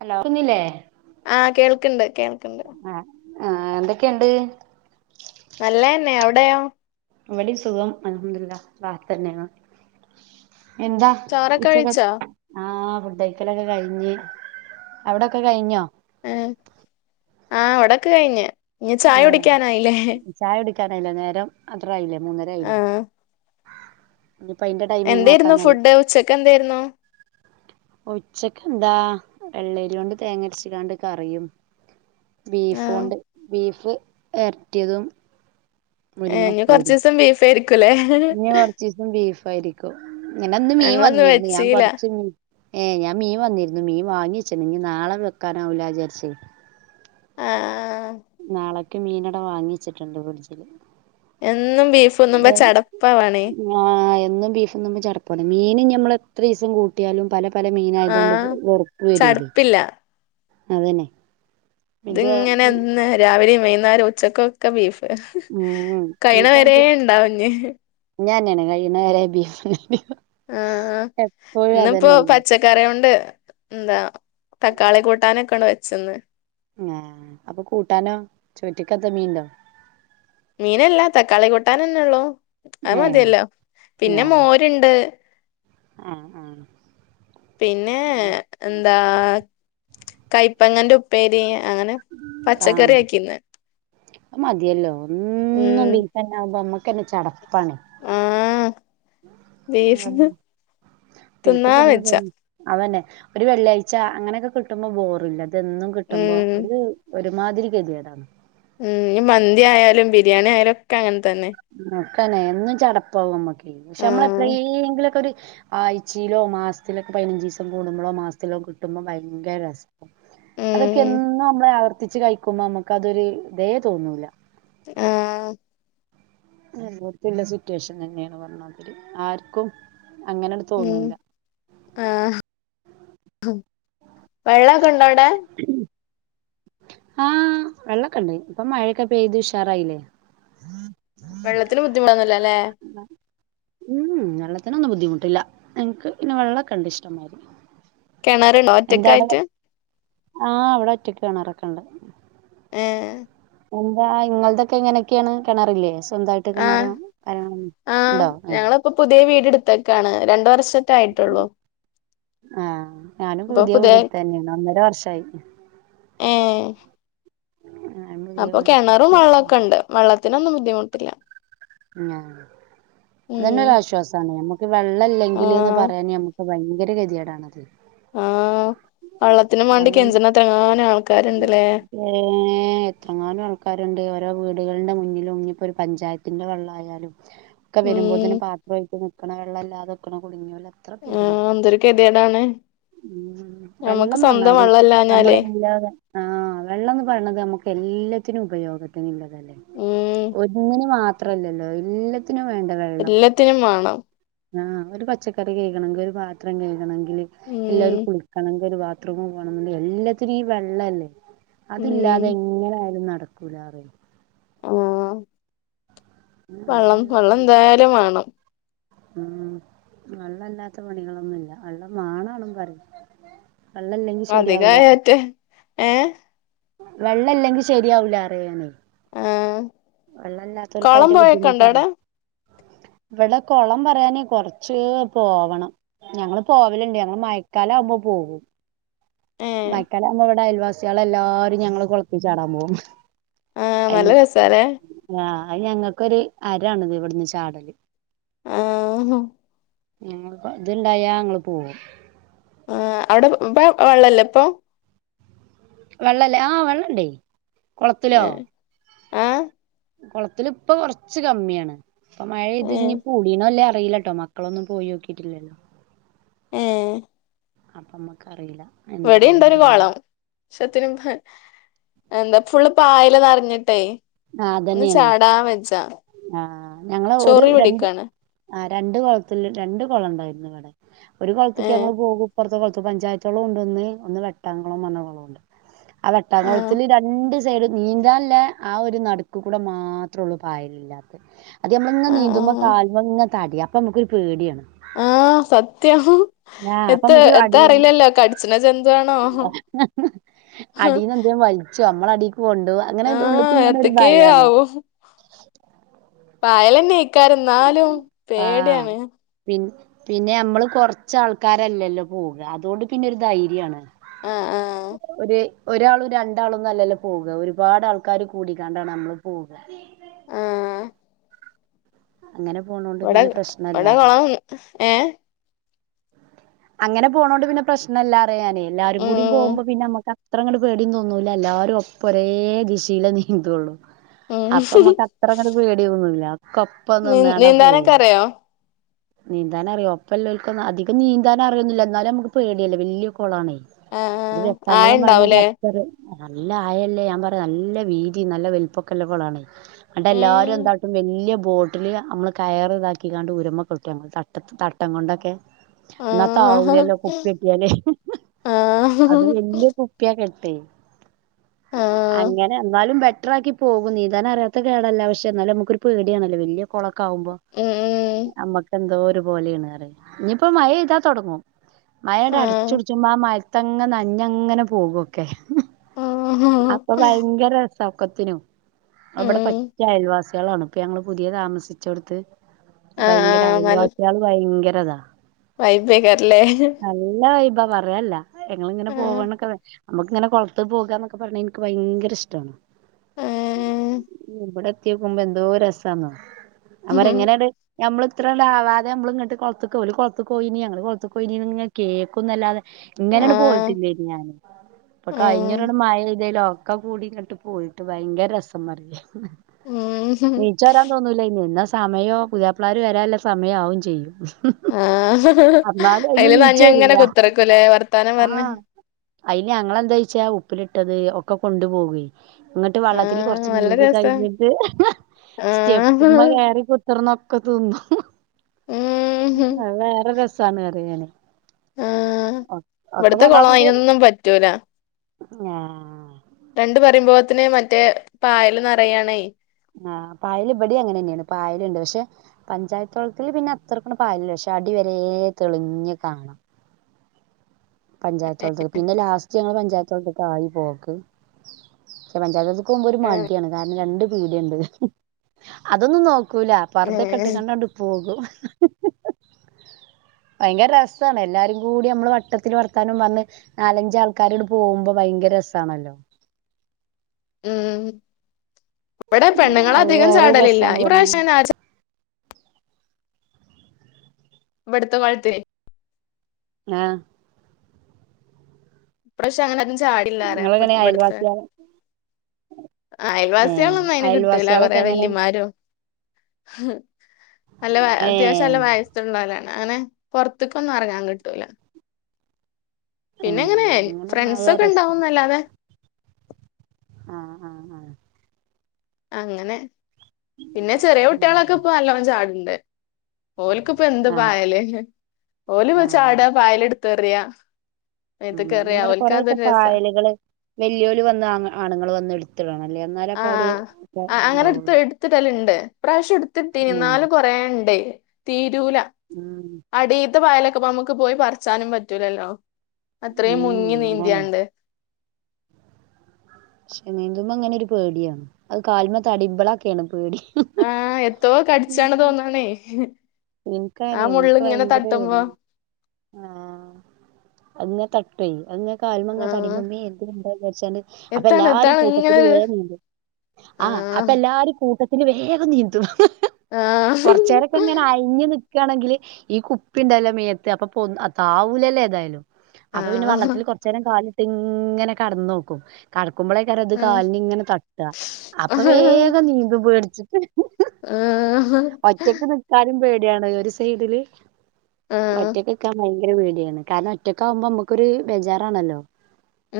Hello കൾക്കുന്നില്ലേ ആഹ് കേൾക്കണ്ട് കേൾക്കണ്ട്. ആഹ് ആഹ് എന്തൊക്കെയുണ്ട്? നല്ലതന്നെ അവിടെയോ ഇവിടെയും സുഖം അല്ഹംടുലില്ലാഹ് റാഹത്ത് തന്നെയാണ്. എന്താ ചോറൊക്കെ ഉച്ചക്ക് കഴിച്ചോ ആഹ് ഫുഡ് കഴിക്കലൊക്കെ കഴിഞ്ഞ് അവിടൊക്കെ കഴിഞ്ഞോ ങ്ഹ് ആഹ് ഇവിടെയൊക്കെ കഴിഞ്ഞു. ചായ കുടിക്കാനായില്ലേ നല്ല നേരം അത്രായില്ലേ മൂന്നരായില്ലേ എന്തായിരുന്നു ഫുഡ് ഉച്ചക്ക് എന്തായിരുന്നു ഉച്ചക്ക് എന്താ എള്ളയില കൊണ്ട് തേങ്ങരച്ചിടാണ്ട് കറിയും ആഹ് ബീഫോണ്ട് ബീഫ് വരറ്റിയതും ഇനി കുറച്ച് ദിവസം ബീഫ [unintelligible] ഇനി കൊറച്ച് ദിവസം ബീഫ് ആയിരിക്കും ഇങ്ങനെ അന്ന് മീൻ ഞങ്ങളൊന്നും വന്നിരുന്നു ഞാൻ വെച്ചീല കൊറച്ച് മീ ഏ ഞാൻ മീൻ വന്നിരുന്നു മീൻ വാങ്ങി പക്ഷെ മീൻ നാളെ വെക്കാനാവില്ല വിചാരിച്ച്. ആഹ്. നാള ഇക്ക് മീനട വാങ്ങിച്ചിട്ടുണ്ട് ഫ്രിഡ്ജില് എന്നും ബീഫ് തിന്നുമ്പോ ചടപ്പാവാണേ ആഹ് എന്നും ബീഫും തിന്നുമ്പം ചടപ്പാണ്മ് മീന് ഇനി ഞമ്മ എത്ര ദിവസം കൂട്ടിയാലും പല പല മീന ആയത് കൊണ്ട് ആഹ് വെറുപ്പ് വരൂലേ ചടപ്പില്ല അതെന്നെ ഇത്ങ്ങനെ എന്നും രാവിലെയും വൈകുന്നേ- എന്തായാലും ഉച്ചക്കൊക്കെ ബീഫ് ഉം കഴിയണ വരേ ബീഫാവുമ്പോ ഉണ്ടാകും ഇനി കഴിയുന്നവരെ ബീഫ് ഉണ്ട് ആആ ഇന്നിപ്പോ അതന്നെല്ലേ പച്ചക്കറിണ്ട് എന്താ തക്കാളി കൂട്ടാനൊക്കെയാണ് വെച്ചന്ന് അപ്പൊ കൂട്ടാ നോ ചോ ട്ടി ക്കത്തെ മീനുടോ മീനീല്ല തക്കാളി കൂട്ടാൻന്നെ ഉള്ളു അത് ഏഹ് മതിയല്ലോ പിന്നെ മോരുണ്ട് ആ ആ പിന്നെ എന്താ കൈപ്പങ്ങന്റെ ഉപ്പേരി അങ്ങനെ ആഹ് പച്ചക്കറി ആക്കി ഇന്ന് മതിയല്ലോ എന്നും ബീഫ്തന്നെയാ നമുക്ക് പിന്ന ചാട പണി ആഹ് ബീഫ് ഇന്ന് ബീഫ് തിന്നാ തിന്ന് വെച്ച തിന്ന് അതന്നെ ഒരു വെള്ളിയാഴ്ച അങ്ങനെയൊക്കെ കിട്ടുമ്പോ ബോറില്ല ഇതും എന്നും കിട്ടുമ്പോ ഉം ഒരു ദി ഒരു ഒരു മാതിരി ഗതികേടാണ് ഉ ഈ മന്തിയാലും ബിരിയാണി ആയാലും ഒക്കെ അങ്ങനത്തെ- തന്നെ തന്നെ എന്നും ചടപ്പാകുംനമ്മക്കെ പിന്നെഷേ നമ്മള് ആഹ് എപ്പേഴെങ്കില് ഒരു ആഴ്ചയിലോ മാസത്തിലൊക്കെ പതിനഞ്ച് ദിവസം കൂടുമ്പോളോ മാസത്തിലോ കിട്ടുമ്പോ ഭയങ്കര രസാ അതൊക്കെ ഉം എന്നും നമ്മള് ആവർത്തിച്ച് കഴിക്കുമ്പോ നമുക്ക് അതൊരു ഇതേ തോന്നൂല്ല ആഹ് കുറച്ച് ഉല്ലാസ സ്റ്റേഷൻ തന്നെ അവര് പറഞ്ഞത് ആർക്കും അങ്ങനട് ഉം തോന്നൂല ആഹ് വെള്ളമൊക്കെ ഉണ്ടോ അവിടെ ആഹ വെള്ളമൊക്കെണ്ട് ഇപ്പൊ മഴക്കെ പെയ്തു ഉഷാറായില്ലേ വെള്ളത്തിന് ബുദ്ധിമുട്ടയുണ്ടരുന്നല്ലേ ഉം വെള്ള വെള്ളത്തിനൊന്നും ബുദ്ധിമുട്ടില്ലഞങ്ങൾക്ക് പിന്നെ വെള്ളംഒക്കെ ഉണ്ട്ഇഷ്ടംമാതിരി കിണറുണ്ടോ ഒറ്റക്ക ആയിട്ട് ആ അവിടെ ഒറ്റക്ക് കിണറൊക്കെ ഉണ്ട് ഏ എന്താ ഇങ്ങളതൊക്കെ ഇങ്ങനെയൊക്കെയാണ് കിണറില്ലേ സ്വന്തായിട്ട് ആ കിണറും കാര്യങ്ങളൊന്നും ആ ഉണ്ടോ ഏഹ് ഞങ്ങളിപ്പൊ പുതിയ വീടു എടുത്തേക്കാണ് രണ്ടു വർഷം സെറ്റ് ആയിട്ടുള്ളൂ ആഹ് ഞാനും പുതിയ വീട് എടുത്ത തന്നെയാണ് ഒന്നര വർഷമായി ഏ ഞാൻ പുതിയ അപ്പൊ വീടൊക്കെ കിണറും എടുത്ത് വെള്ളമൊക്കെ ഉണ്ട് വെള്ളത്തി അതിനൊന്നും ബുദ്ധിമുട്ടില്ല ആ ഉം അതന്നെ ഒരരാശ്വാസമാണ് നമ്മുക്ക് വെള്ളല്ലെങ്കില് ആഹ് പറയാൻ നമ്മക്ക് ഭയങ്കര ഗതികേടാണ് ആ വെള്ളത്തിനും വേണ്ടി കെഞ്ചുന്നത്രങ്ങാനെ ആൾ ഏ എത്രെങ്ങാനം ആൾക്കാരുണ്ട് ഓരോ വീടുകളുടെ മുന്നിലും ഇനിയിപ്പോ ഒരു പഞ്ചായത്തിന്റെ വെള്ളമായാലും ഒക്കെ ഉം വരുമ്പോ തന്നെ പാത്രമായിട്ട് വക്കണ വെള്ളല്ലാതെ ക്ക കുടുങ്ങിയോ ല്ല എത്ര പേരുണ്ട് ആഹ് എന്തൊരു ഗതികേടാണ് ഉം ഞമ്മക്ക് വെള്ളം സ്വന്തം വന്നാലേ നമ്മൾ വെള്ളല്ലാഞ്ഞാലേ ഇല്ലാതെ ആ വെള്ളം എന്ന് പറയണത് നമക്ക് എല്ലാത്തിനും ഉപയോഗത്തിനില്ല ഉം ഒന്നിന് മാത്ര അത്രല്ലല്ലോ എല്ല ത്ത എല്ലത്തിനും മാണം ആ ഒരു പച്ചക്കറി കഴുകണങ്കിൽ ഒരു പാത്രം കഴുകണങ്കിൽ എല്ല ഉം കുളിക്കണങ്കി ഒരു ബാത്ത് ബാത്റൂമി പോണന്നുണ്ടങ്കിൽ എല്ലത്തിനും ഈ വെള്ളല്ലേ ഉം അതില്ലാതെ എങ്ങനായാലും നടക്ക കുലാറ് ആ പിന്നെ വെള്ളം വെള്ളല്ലാത്ത വെള്ളം എന്തായാലും മാണം ഉം വെള്ളല്ലാത്ത പണികളൊന്നുല്ല വെള്ളം മാണണെന്നും പറയും വെള്ളല്ലെങ്കി ശരിയാവൂല അധികായറ്റെ ഏ വെള്ളല്ലെങ്കിൽ ശര്യാവൂല റിയെ ഞാനെ ആഹ് വള്ളല്ലാത്തോൽക്ക കൊളം യ്ന്റെ പോയൊക്കെ ഉണ്ടോ ബുദ്ധിമുട്ടറ്യ അവിടെ ഇവിടെ കുളം പറയാനേ കൊറച്ച് പോവണം ഞങ്ങള് പോവലുണ്ട് ഞങ്ങള് മയക്കാല ആകുമ്പോ പോകും ഏഹ് മയക്കാല ആകുമ്പോ ഇവിടെ അയൽവാസികളൾ എല്ലാരും ഞങ്ങള് കൊളത്തി ചാടാൻ പോകും ആഹ് നല്ല അയിന് രസാല്ലേ ങ്ങാ അയ് ഞങ്ങൾക്കൊരു അരാണ് ഇവിടുന്ന് ചാടല് ആ ങ്ങങ്ങൾകൊ ഇത്ണ്ടായാ ങ്ങള് പോകും ആ അവിടെ ഉംബ വെള്ളല്ലേ ഇപ്പൊ വെള്ളല്ലേ ആ വെള്ളണ്ട് കൊളത്തിലോ ഏഹ് ആഹ് കൊളത്തില്പ്പം കൊറച്ച് കമ്മിയാണ് ഇപ്പം മഴ ഏഹ് പൈത്ഞ്ഞ് കൂടീണോ ഇല്ലെ അറീല കയിലാട്ടോ മക്കളൊന്നും പോയോ ക്കീട്ടില്ല ഏ അപ്പമ്മക്കറീല ഇവിടംണ്ടൊരു കോളം ശെത്തിനും ഹെ എന്ത ഫുള്ള് പായല് നറഞ്ഞിട്ടേ ആ അതെന്നേണ് ആ ഞങ്ങള് ഒരു ചൊറി രണ്ട് പിടിക്കാണ് ആ രണ്ട് കൊളത്തില് രണ്ട് കൊളണ്ടായിരുന്നുവടെ ഒരു കൊളത്ത്ക്ക് ഏഹ് ഞങ്ങൾ പോകും പ്പർത്തെ കൊൾ ത്ത് പഞ്ചായത്തുകൊളോണ്ടൊന്ന് ഒന്ന് വെട്ടാങ്കൊളംന്ന് പറഞ്ഞ കൊളൊണ്ട് ആ ആഹ് വെട്ടാങ്കൊളത്തില് രണ്ട്സ് ജട്നീന്താല്ലാ ആ ഒരു നടുക്ക് കൂടെ മാത്രൊള്ളു പായലില്ലാത്ത് അത് ഞമ്മങ്ങള് ങ്ങനെ ആഹ് നീന്തുമ്പോ ആഹ് കാല്‌മ്മങ്ങൻ തടി അപ്പം മ്മുക്കൊരു പേടിയാണ് ആ സത്യം ആ അപ്പൊ എത്ത മ്മക്ക് എത്ത അടീന്ന് അറിയില്ലല്ലോ കടിച്ച്ണ ജന്തുവാണോ അടീന്നെന്തേം വലി ച്ചുഅമ്മള അടിക് പോണ്ടു അങ്ങനെ ഉള്ക്ക് ആഹ് ങ്ങനൊരു എത്തക്കേ ഭയാണ് പായലെന്നെ ക്കാരം ന്നാലും ആഹ് പേടിയാണ് പിൻ പിന്നെ നമ്മള് കൊറച്ചാൾക്കാരല്ലല്ലോ പോക അതോണ്ട്പിന്നൊരു ധൈര്യാണ് ആഹ് ആഹ് ഒര് ഒരാളും രണ്ടാളുംന്നല്ലല്ലോ പോക ഒരുപാടാൾക്കാര് കൂടിക്കാണ്ടാണ് നമ്മള് പോക ആ അങ്ങനെ പോണോണ്ട് പിന്നെ പ്രശ്നല്ലാ ഏ അങ്ങനെ പോണോണ്ട് പിന്നെ പ്രശ്നല്ലാറയാ ഞാനെ എല്ലാരും കൂടി ഉം പോകുമ്പോ പിന്നെ മ്മക്ക് അത്രങ്ങ്ട്ട് പേടീം തോന്നൂല എല്ലാരും ഒപ്പൊ ഒരേ ദിശയില നീന്തുള്ളു ഉം അപ്പൊ മ്മക്ക് അത്രങ്ങ്ട്ട് പേടിതോന്നൂല്ല കപ്പ നീ നിന്നാണ്ട നീന്താനൊക്കെ പോകും അറിയോ നീന്താനറിയോ ഒപ്പല്ലോൽക്കൊന്ന് അധികം നീന്താനറിയൊന്നൂല്ല ന്നാലും നമുക്ക് പേടിയല്ലേ വലിയ കൊ ളാണെ അത് ആഹ് വെക്കാൻകളം പറേണത് ആയണ്ടാവൂലേ അത്ര നല്ല ആയല്ലേ ഞാൻ പറയാ നല്ല വീതി നല്ല വൽപ്പൊക്കെല്ലകൊളാണ് ന്നട്ട് എല്ലാരും ഉം എന്താട്ടും വലിയ ബോട്ടില് നമ്മള് കയറ് താക്കിങ്ങാണ്ട് ഊരമ്മെ കൊടു ട്ടം തട്ടത്തി തട്ടം കൊണ്ടൊക്കെ എന്നാ ആഹ് താവൂലല്ലോ കുപ്പി കെട്ടിയാലേ ആഹ് അത് വലിയ കുപ്പിയ കെ പ്പേയ് ആഹ് അങ്ങനെ എന്നാലും ട്രാക്കി പോകും നീന്താനറിയാത്ത കേടല്ല പക്ഷെ ന്നാലും മ്മുക്കൊരു പേടിയണല്ലോ വെലിയ കുള [unintelligible] ഉം ഉം നമ്മക്ക് എന്തോ ഒരു പോോലെയണ്റ ഇനിയിപ്പോ മഴ ഇതാ തുടങ്ങും മയയുടെടെ ആഹ് അടിച്ചുടിച്ച് മ മഴ അത്തങ്ങ നഞ്ഞങ്ങനെ പോകൊക്കെ ആഹ് അപ്പൊ ഭയങ്കര ചൗക്കത്തിനും ബട ഉം പച്ചായല്ല വസ തളണ ഇപ്പം ഞങ്ങള്ൾ പുതിയ താമസിച്ച കൊടുത്ത് ആഹ് ഭയങ്കര അയവാസികൾ ഭയങ്കര [unintelligible] വൈപേക്കല്ലേ ഇ പറയല്ലേ ഞങ്ങ ഇങ്ങനെ പോവണൊക്കെ നമുക്ക്ിങ്ങനെ കുളത്ത് പോകുകൊക്കെ പറ എനിക്ക് ഭയങ്കര ഇഷ്ടമാണ് ആഹ് [unintelligible] കത്തി വെക്കുമ്പോ എന്തോ രസാന്നോ അര ആഹ് എങ്ങനെയണ്ട് നമ്മള് ഇത്ര ണ്ടവാതെ നമ്മ ഇങ്ങട്ട് കുളത്തിലേക്ക് ഒരേ കുളത്ത്‌കെ പോയിനീ ഞങ്ങളെ കുളത്ത്‌കെ കോയിനി കേൾക്കുന്നില്ലാതെ ഇങ്ങനെയട് പോയിട്ടില്ലേന് ഞാന് ഇപ്പൊ ആഹ് കഴിഞ്ഞൂരോട് മഴ ഇതലോ ലോ ഒക്കെ കൂടി ഇങ്ങട്ട് പോയിട്ട് ഭയങ്കര രസം മറി ഉം നീച്ച വരാന്ന് തോന്നല ഇ സമയോ പുയ്യാപ്ല വരാന സമയവും ചെയ്യും ആ എന്നാലും അയിന് അതിൽ നീച്ച് നഞ്ഞങ്ങനെ വരൂല കുത്തിറക്കല്ലേ വർത്താനം പറഞ്ഞ ആഹ് അയില് ഞങ്ങെന്താ വച്ചാ ഉപ്പിലിട്ടത് ഒക്കെ കൊണ്ടു പോക ഇങ്ങിട്ട് വള്ളത്തിൽ ആഹ് കൊറച്ച് നല്ല നീന്തി രസാ കഴിഞ്ഞിട്ട് ആഹ് സ്റ്റെപ്പ്മ കയറി കൂ ഇ നോക്ക തിന്നും പി ഉം വേറെ രസ സാന പറയണേ ആഹ ഇവിടത്തെ കുളം അതിനനൊന്നും പറ്റൂല ആ രണ്ട പറയുമ്പോത്തിന് മറ്റേ പായല് നിറയാണേ ആ് പായൽ ഇവിടെ അങ്ങനെ തന്നെയാണ് പായലുണ്ട് പക്ഷെ? പഞ്ചായത്ത്‌ വെള്ളത്തിൽ പിന്നെ അത്ര കൂടെ പായൽ ഇല്ല പക്ഷെ അടിവരെ തെളിഞ്ഞ കാണാം പഞ്ചായത്തു വെള്ളത്തിൽ പിന്നെ ലാ ഞങ്ങള് പഞ്ചായത്തോട്ട് ആയി പോക്ക് പക്ഷെ പഞ്ചായത്ത് മ്പോ ഒരു ഉം മടിയാണ് കാരണം രണ്ട്- ടെണ്ട് അതൊന്നും നോ നോക്കൂല പർദ്ദ കിട്ടേണ്ട അങ്ങോട്ടങ്ങ് പോകും ഹിഹി ഭയങ്കര രസമാണ് എല്ലാരും കൂടി നമ്മള് വട്ടത്തി വർ വർത്താനം പറഞ്ഞ നാലഞ്ച ആൾക്കാരോട് പോകുമ്പോ ഭയങ്കര രസാണല്ലോ ഉം ഇവിടെ പെണ്ണുങ്ങളൾ അത് അധികം വേറൊരു ചാടലില്ല രസാണ് ഈ പ്രാവശ്യ പറഞ്ഞാല് ഇടുത്ത [inaudible] ആഹ ഇപ്രാവശ്യം അങ്ങനെ- ചാടില്ലാറ നിങ്ങളെങ്ങനെ ഇവിടുത്തെ അയൽവാസിയാ ഏ അയൽവാസികളൊന്നും അയിന് കിട്ടൂല അയൽവാസികളൊക്കെ കൊറെേ എങ്ങനെ വല്യമാരോ [unintelligible] നല്ല ഏ അത്യാവശ്യം നല്ല ഏ വയസ് ഉള്ളവരാണ് അനെ പൊറത്തോട്ടുങ്ങും അ റങ്ങാൻ കിട്ടൂല പിന്നെ എങ്ങനെ അങ്ങനൊന്നും ആയാ ഫ്രണ്ട്സൊക്കെ രസം ഇണ്ടാവുന്നല്ലാതെ ആ ആ ആ അങ്ങന പിന്നെ ചെറിയ ഉം കുട്ടിളൊക്കെപ്പം നല്ലോം ചാടും. ഉണ്ട് ഓൽക്ക്‌പ്പോ എന്ത്‌ ആ പായല് ഓല് ആ ചാടാ പായലെ [unintelligible] ഉം ഞാ പറ കൊറെയൊക്കെ പായലുകള് വല്യോര് വന്ന് ആണുങ്ങള് വന്ന് എടുത്തിടണം അല്ലേ എന്നാലേ ആ അപ്പൊ അവര് ഇപ്പ ആ അങ്ങനെ ഇണ്ടാവുള്ളൂ ഇട്ത്ത്ടല്ണ്ട് ഇപ്രാവശ്യം ഉം ഇട്ത്ത്ട്ടീനന്നാലും കൊറെണ്ട് [unintelligible] [unintelligible] ഉം ത്തെ പായലൊക്കെ പ്പം മ്മക്ക് പോയി പറച്ചാനും പറ്റൂലല്ലോ അത്രേം ഉം മുങ്ങി അതാണ് നീന്തിയാണ്ട് പക്ഷെ നീന്തുമ്പോ അങ്ങനെ ഒരു പേടിയാണ് അഅ് കാൽമ തടിമ്പളൊക്കെയാണ് പേടി ആഹ എത്തോ കടിച്ചാണ് തോന്നാണെ ആ എനിക്കങ്ങനെ എനിക്ക് മുള്ള്ങ്ങനെ ഭയങ്കര തട്ടുമ്പോൾ പേടിയാ തട്ടോയ് അഅ് ങ്ങനെ കാൽമങ്ങ തടിമ്പേ മേ [unintelligible] വേട്ചാണ്ട് അപ്പൊ എത്താണ് എല്ലാരിം എത്താണ് കൂട്ടത്തില് ഇങ്ങനെ വേം നീന്തി ആ അപ്പ ആഹ് എല്ലാരിം കൂട്ട് പിന്നെ വേഗം നീന്തും. ആ ക്കാണെങ്കില് ഈ കുപ്പി ണ്ടല്ലോ മേത്ത് അപ്പോ പൊ താവൂലല്ലേ ഏതായാലും. അപ്പൊ പിന്നെ ആഹ് വള്ളത്തില് കൊർച്ചേരം കാല് ഇങ്ങനെ കടന്നോക്കും കുമ്പളെക്കാരം ഇത് കാൽന് ഇങ്ങനെ തട്ടാ അപ്പൊ ഉം വേഗം നീന്തും പേട്ച്ച്. ആഹ് ഒറ്റക്ക് നിക്കാനും പേ [unintelligible] ഒരു സൈഡില് ആഹ് ഒറ്റക്ക്ക്കാൻ മു [unintelligible] പേടിയാണ് കാരണം ഒറ്റക്കാവുമ്പോ മുക്കൊരു ബേജാറാണല്ലോ.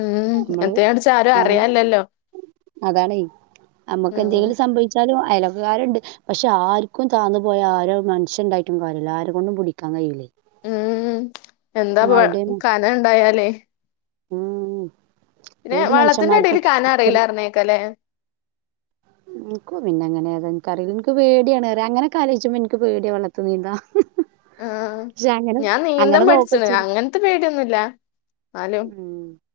ഉം എത്തേ അടിച്ച ആരു അറിയാല്ലല്ലോ. അതാണേയ്. നമുക്ക് ഉം എന്തെങ്കിലും സംഭവിച്ചാലും അയലോക്കകാരുണ്ട് പക്ഷേ ആർക്കും താന്നു പോയാൽ ആരാ ഒരു മനുഷ്യൻ ഉണ്ടായിട്ടും കാര്യമില്ല ആരെകൊണ്ടും പിടിക്കാൻ കഴിയൂലെയ്. ഉം എന്താ അവിടെയാണ് കനം ഉണ്ടായാലേ [unintelligible] ഉം പിന്നെ ഏത് വെള്ളത്തിന്റെ അടിൽ മനുഷ്യന്മാർക്കും കനം അറീല്ലാ പറഞ്ഞേക്കാല്ലേ. എനിക്ക പിന്നെ അങ്ങനെ അതാ എനിക്കറിയില്ല എനിക്ക് പേടിയാണ് ഏറെ അങ്ങനെയൊക്കെ ആലോചിക്കുമ്പം എനിക്ക് പേടിയ വെള്ളത്തിൽ നീന്താൻ. ആ പക്ഷെ അങ്ങനെ ഞാൻ നീന്തം അങ്ങനെ പഠിച്ചതാണ് നോക്കച്ചിരി അങ്ങനത്തെ പേടിയൊന്നുമില്ല ന്നാലും. ഉം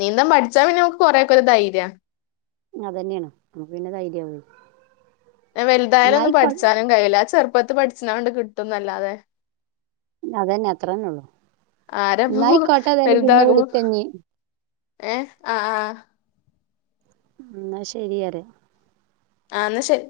നീന്തം പഠിച്ചാൽ പിന്നെ നമുക്ക് കൊറെയൊക്കെ ഒരു ധൈര്യാ. അത് തന്നെയാണ് നമുക്ക് പിന്നെ ധൈര്യമാണ്. പിന്നെ വലുതായാലും ഒന്നും പഠിച്ചാലും കഴിയില്ല അത് ചെറുപ്പ പ്പത്ത് പഠിച്ചണ കൊണ്ട് കിട്ടുംന്നല്ലാതെ അതന്നെ അത്രന്നേ ഉള്ളു. ആരപ്പോ ന്നായിക്കോട്ടെ ഏതായാലും പിന്നെ വലുതാകുമ്പോ വിളിക്ക ഞ്ഞി. ഏഹ് ആഹ് ആഹ് ന്ന ശരിയരെ. ആ എന്ന ശരി.